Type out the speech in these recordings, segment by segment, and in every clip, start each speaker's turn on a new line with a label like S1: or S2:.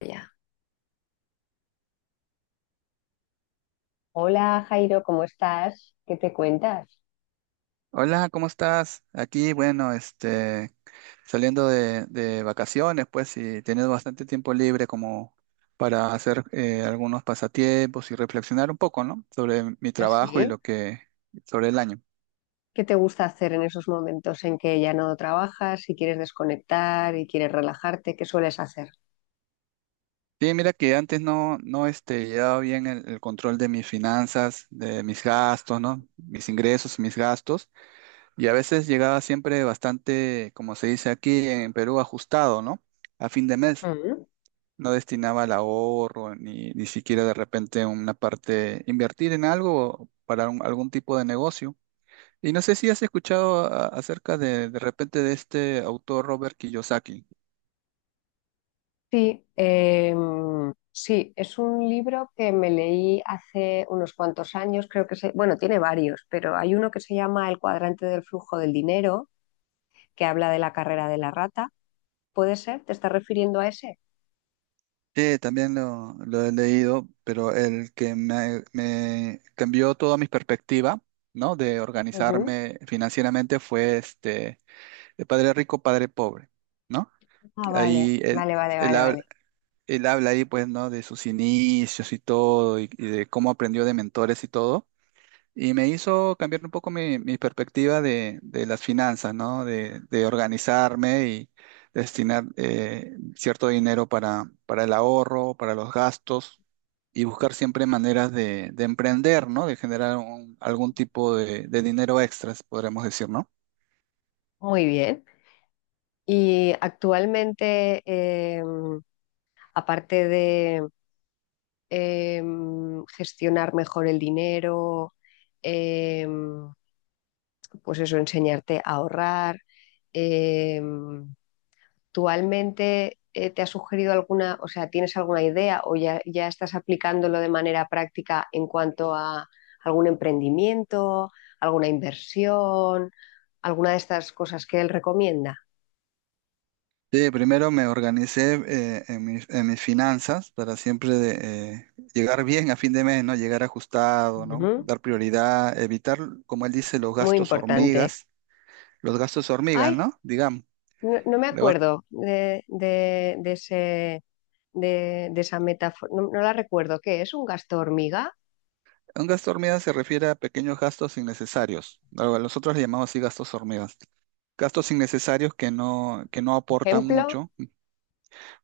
S1: Ya. Hola Jairo, ¿cómo estás? ¿Qué te cuentas?
S2: Hola, ¿cómo estás? Aquí, bueno, saliendo de vacaciones, pues, y teniendo bastante tiempo libre como para hacer algunos pasatiempos y reflexionar un poco, ¿no? Sobre mi trabajo y
S1: Así.
S2: lo que, sobre el año.
S1: ¿Qué te gusta hacer en esos momentos en que ya no trabajas y quieres desconectar y quieres relajarte? ¿Qué sueles hacer?
S2: Sí, mira que antes no, llevaba bien el control de mis finanzas, de mis gastos, ¿no? Mis ingresos y mis gastos, y a veces llegaba siempre bastante, como se dice aquí en Perú, ajustado, ¿no? A fin de mes.
S1: Mm.
S2: No destinaba al ahorro, ni siquiera de repente una parte, invertir en algo para algún tipo de negocio. Y no sé si has escuchado acerca de repente de este autor Robert Kiyosaki.
S1: Sí, sí, es un libro que me leí hace unos cuantos años, creo que bueno, tiene varios, pero hay uno que se llama El cuadrante del flujo del dinero, que habla de la carrera de la rata. ¿Puede ser? ¿Te estás refiriendo a ese?
S2: Sí, también lo he leído, pero el que me cambió toda mi perspectiva, ¿no? De
S1: Ujú.
S2: organizarme financieramente fue de Padre Rico, Padre Pobre, ¿no?
S1: Ah, vale,
S2: Ahí él,
S1: vale, vale,
S2: él
S1: vale, vale.
S2: habla ahí, pues, ¿no? De sus inicios y todo, y de cómo aprendió de mentores y todo. Y me hizo cambiar un poco mi perspectiva de las finanzas, ¿no? De organizarme y destinar cierto dinero para el ahorro, para los gastos y buscar siempre maneras de emprender, ¿no? De generar algún tipo de dinero extras, podremos decir, ¿no?
S1: Muy bien. Y actualmente, aparte de gestionar mejor el dinero, em, pues eso, enseñarte a ahorrar, em, ¿actualmente te ha sugerido alguna, o sea, tienes alguna idea o ya estás aplicándolo de manera práctica en cuanto a algún emprendimiento, alguna inversión, alguna de estas cosas que él recomienda?
S2: Sí, primero me organicé en en mis finanzas para siempre de, llegar bien a fin de mes, ¿no? Llegar ajustado, ¿no?
S1: Ujú.
S2: Dar prioridad, evitar, como él dice,
S1: Muy importante.
S2: los gastos hormigas,
S1: Ay,
S2: ¿no? Digamos,
S1: no, no me
S2: le va-
S1: acuerdo de ese, de esa metáfora, no la recuerdo. ¿Qué es? ¿Un gasto hormiga?
S2: un gasto hormiga se refiere a pequeños gastos innecesarios. Algo... Nosotros le llamamos así gastos hormigas. Gastos innecesarios que que no aportan
S1: ¿Ejemplo?
S2: mucho.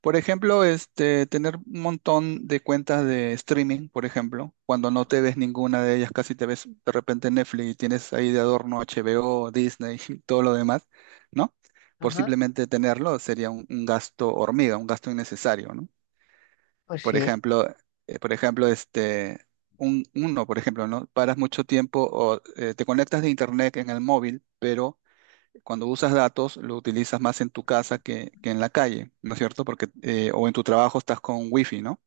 S2: Por ejemplo, tener un montón de cuentas de streaming, por ejemplo, cuando no te ves ninguna de ellas, casi te ves de repente Netflix y tienes ahí de adorno HBO, Disney y todo lo demás, ¿no? Por
S1: Ajá,
S2: simplemente tenerlo sería un gasto hormiga, un gasto innecesario, ¿no?
S1: pues
S2: Por
S1: sí.
S2: ejemplo, eh, por ejemplo, este, uno, por ejemplo, ¿no? Paras mucho tiempo o te conectas de internet en el móvil, pero cuando usas datos, lo utilizas más en tu casa que en la calle, ¿no es cierto? Porque, o en tu trabajo estás con wifi, ¿no?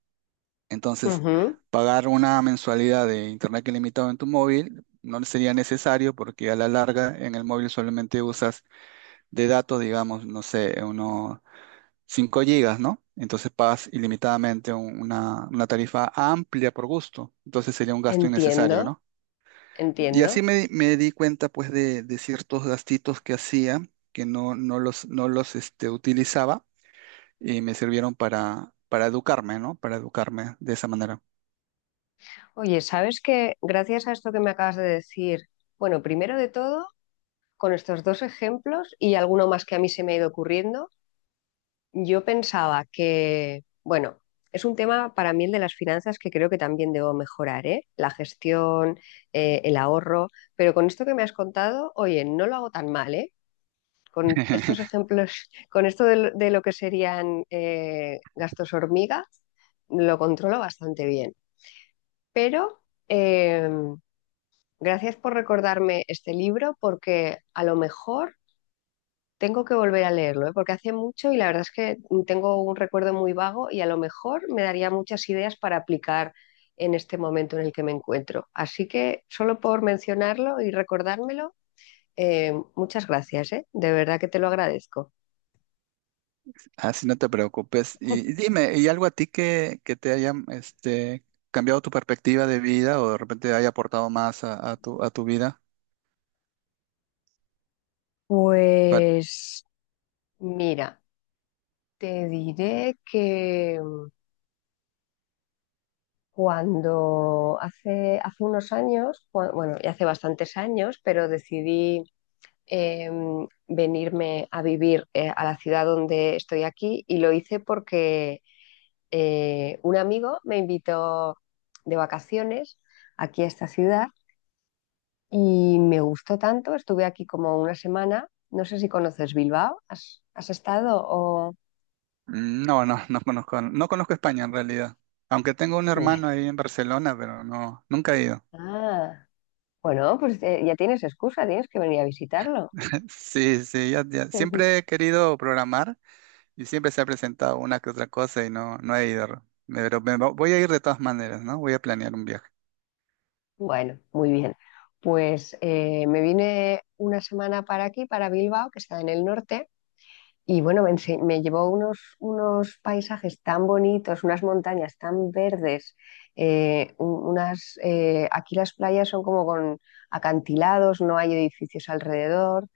S2: Entonces,
S1: Ujú.
S2: pagar una mensualidad de internet ilimitado en tu móvil no sería necesario porque a la larga en el móvil solamente usas de datos, digamos, no sé, unos 5 gigas, ¿no? Entonces pagas ilimitadamente una tarifa amplia por gusto. Entonces sería un gasto
S1: Entiendo,
S2: innecesario, ¿no? Y
S1: entiendo.
S2: así me di cuenta pues de ciertos gastitos que hacía, que no los utilizaba y me sirvieron para educarme, ¿no? Para educarme de esa manera.
S1: Oye, ¿sabes que gracias a esto que me acabas de decir, bueno, primero de todo, con estos dos ejemplos y alguno más que a mí se me ha ido ocurriendo, yo pensaba que, bueno, es un tema para mí el de las finanzas que creo que también debo mejorar, ¿eh? La gestión, el ahorro, pero con esto que me has contado, oye, no lo hago tan mal, ¿eh? Con estos ejemplos, con esto de lo que serían gastos hormiga, lo controlo bastante bien. Pero eh, gracias por recordarme este libro porque a lo mejor tengo que volver a leerlo, ¿eh? Porque hace mucho y la verdad es que tengo un recuerdo muy vago y a lo mejor me daría muchas ideas para aplicar en este momento en el que me encuentro. Así que solo por mencionarlo y recordármelo, muchas gracias, ¿eh? De verdad que te lo agradezco.
S2: Así no te preocupes. Y dime, ¿y algo a ti que te haya cambiado tu perspectiva de vida o de repente haya aportado más a tu vida? Pa-
S1: Pues mira, te diré que cuando hace unos años, bueno, ya hace bastantes años, pero decidí eh, venirme a vivir a la ciudad donde estoy aquí y lo hice porque un amigo me invitó de vacaciones aquí a esta ciudad y me gustó tanto, estuve aquí como una semana, no sé si conoces Bilbao, has estado o...?
S2: no, no conozco, no conozco España en realidad. Aunque tengo un hermano
S1: Vale.
S2: ahí en Barcelona, pero no, nunca he ido.
S1: Ah, bueno, pues ya tienes excusa, tienes que venir a visitarlo.
S2: Sí, sí, ya, ya. Siempre he querido programar y siempre se ha presentado una que otra cosa y no, no he ido. Pero voy a ir de todas maneras, ¿no? Voy a planear un viaje.
S1: Bueno, muy bien. Pues me vine una semana para aquí, para Bilbao, que está en el norte. Y bueno, me llevó unos paisajes tan bonitos, unas montañas tan verdes, unas, aquí las playas son como con acantilados, no hay edificios alrededor,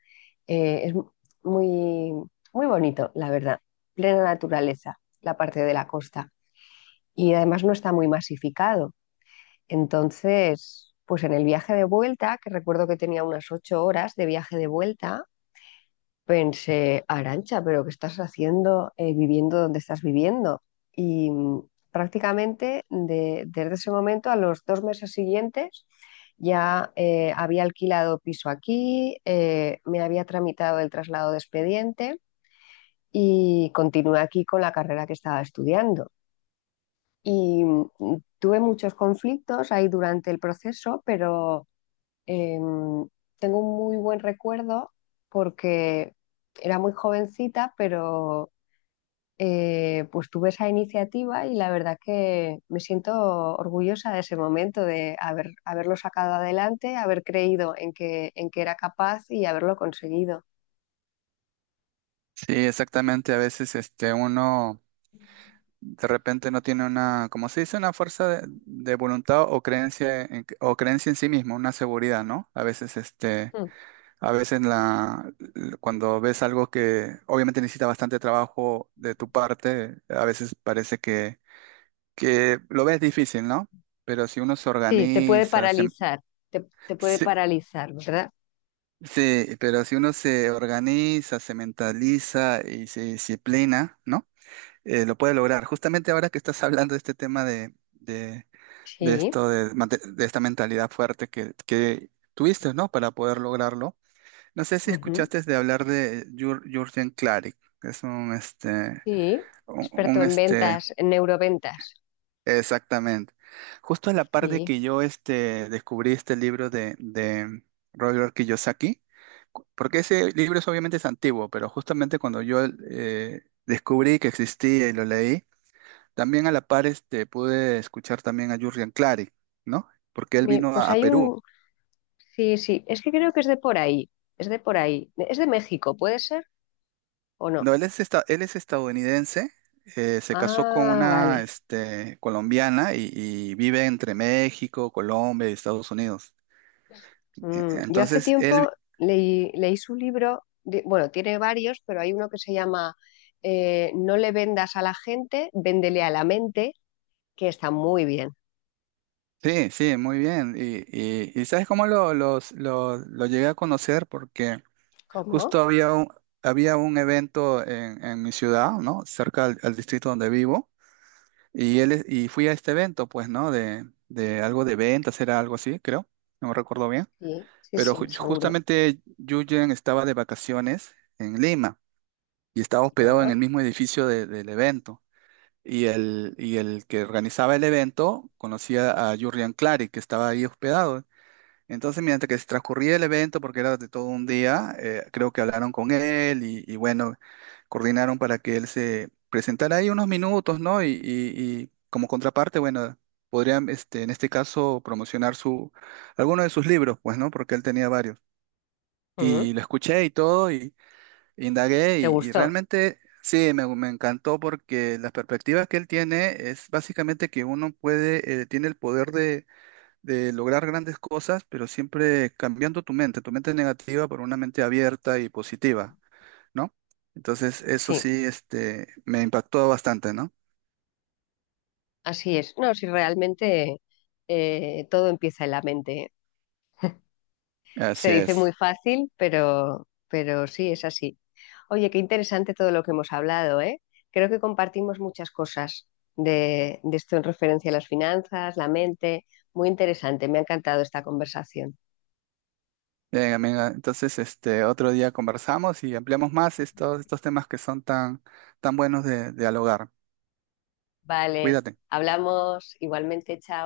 S1: eh, es mu- muy, muy bonito, la verdad, plena naturaleza, la parte de la costa. Y además no está muy masificado. Entonces, pues en el viaje de vuelta, que recuerdo que tenía unas ocho horas de viaje de vuelta, pensé, Arancha, pero ¿qué estás haciendo viviendo donde estás viviendo? Y prácticamente desde ese momento a los dos meses siguientes ya había alquilado piso aquí, me había tramitado el traslado de expediente y continué aquí con la carrera que estaba estudiando. Y tuve muchos conflictos ahí durante el proceso, pero eh, tengo un muy buen recuerdo porque era muy jovencita, pero pues tuve esa iniciativa y la verdad que me siento orgullosa de ese momento, de haberlo sacado adelante, haber creído en en que era capaz y haberlo conseguido.
S2: Sí, exactamente. A veces uno de repente no tiene una, como se dice, una fuerza de voluntad o creencia en sí mismo, una seguridad, ¿no? A veces
S1: Mm.
S2: a veces la, cuando ves algo que obviamente necesita bastante trabajo de tu parte, a veces parece que lo ves difícil, ¿no? Pero si uno se
S1: Sí, te puede
S2: organiza,
S1: paralizar, te puede
S2: se-
S1: paralizar, ¿verdad?
S2: sí, pero si uno se organiza, se mentaliza y se disciplina, ¿no? Lo puede lograr. Justamente ahora que estás hablando de este tema de
S1: Sí,
S2: esto, de, mante- de esta mentalidad fuerte que tuviste, ¿no? Para poder lograrlo. No sé si
S1: ujú.
S2: escuchaste de hablar de Jürgen Klarik, que es
S1: Sí, experto
S2: un,
S1: en
S2: este,
S1: ventas, en neuroventas.
S2: exactamente. Justo en la parte
S1: Sí.
S2: que yo descubrí este libro de Robert Kiyosaki, porque ese libro es obviamente es antiguo, pero justamente cuando yo descubrí que existía y lo leí, también a la par pude escuchar también a Jurrian Clary, ¿no? Porque él
S1: Bien,
S2: vino
S1: pues
S2: a
S1: hay
S2: Perú.
S1: un, Sí, sí, es que creo que es de por ahí, es de por ahí. ¿Es de México, puede ser o no?
S2: No, él es, él es estadounidense, se casó con
S1: Ah,
S2: una
S1: vale.
S2: colombiana y vive entre México, Colombia y Estados Unidos.
S1: Mm, yo hace
S2: Entonces,
S1: tiempo
S2: él,
S1: leí su libro, bueno, tiene varios, pero hay uno que se llama No le vendas a la gente, véndele a la mente, que está muy bien.
S2: sí, sí, muy bien. Y ¿sabes cómo lo llegué a conocer? Porque justo
S1: ¿Cómo?
S2: había había un evento en mi ciudad, ¿no? Cerca al distrito donde vivo. Y él, y fui a este evento, pues, ¿no? De algo de ventas, era algo así, creo. No me recuerdo bien.
S1: Sí, sí,
S2: Pero
S1: sí, seguro.
S2: justamente Yuyen estaba de vacaciones en Lima y estaba hospedado en
S1: Ah,
S2: el mismo edificio del evento. Y el que organizaba el evento conocía a Jurrian Clary, que estaba ahí hospedado. Entonces, mientras que se transcurría el evento, porque era de todo un día, creo que hablaron con él y bueno, coordinaron para que él se presentara ahí unos minutos, ¿no? Y como contraparte, bueno, podrían, en este caso, promocionar alguno de sus libros, pues, ¿no? Porque él tenía varios.
S1: ujú.
S2: Y lo escuché y todo, y indagué,
S1: ¿Te
S2: y
S1: gustó?
S2: realmente sí, me encantó porque las perspectivas que él tiene es básicamente que uno puede, tiene el poder de lograr grandes cosas, pero siempre cambiando tu mente negativa por una mente abierta y positiva, ¿no? Entonces, eso
S1: Sí,
S2: sí, me impactó bastante, ¿no?
S1: así es. No, si realmente todo empieza en la mente. Se
S2: Así
S1: dice muy
S2: es.
S1: fácil, pero sí, es así. Oye, qué interesante todo lo que hemos hablado, ¿eh? Creo que compartimos muchas cosas de esto en referencia a las finanzas, la mente. Muy interesante, me ha encantado esta conversación.
S2: Venga, venga, entonces, otro día conversamos y ampliamos más estos temas que son tan, tan buenos de dialogar.
S1: Vale,
S2: Cuídate.
S1: hablamos igualmente, chao.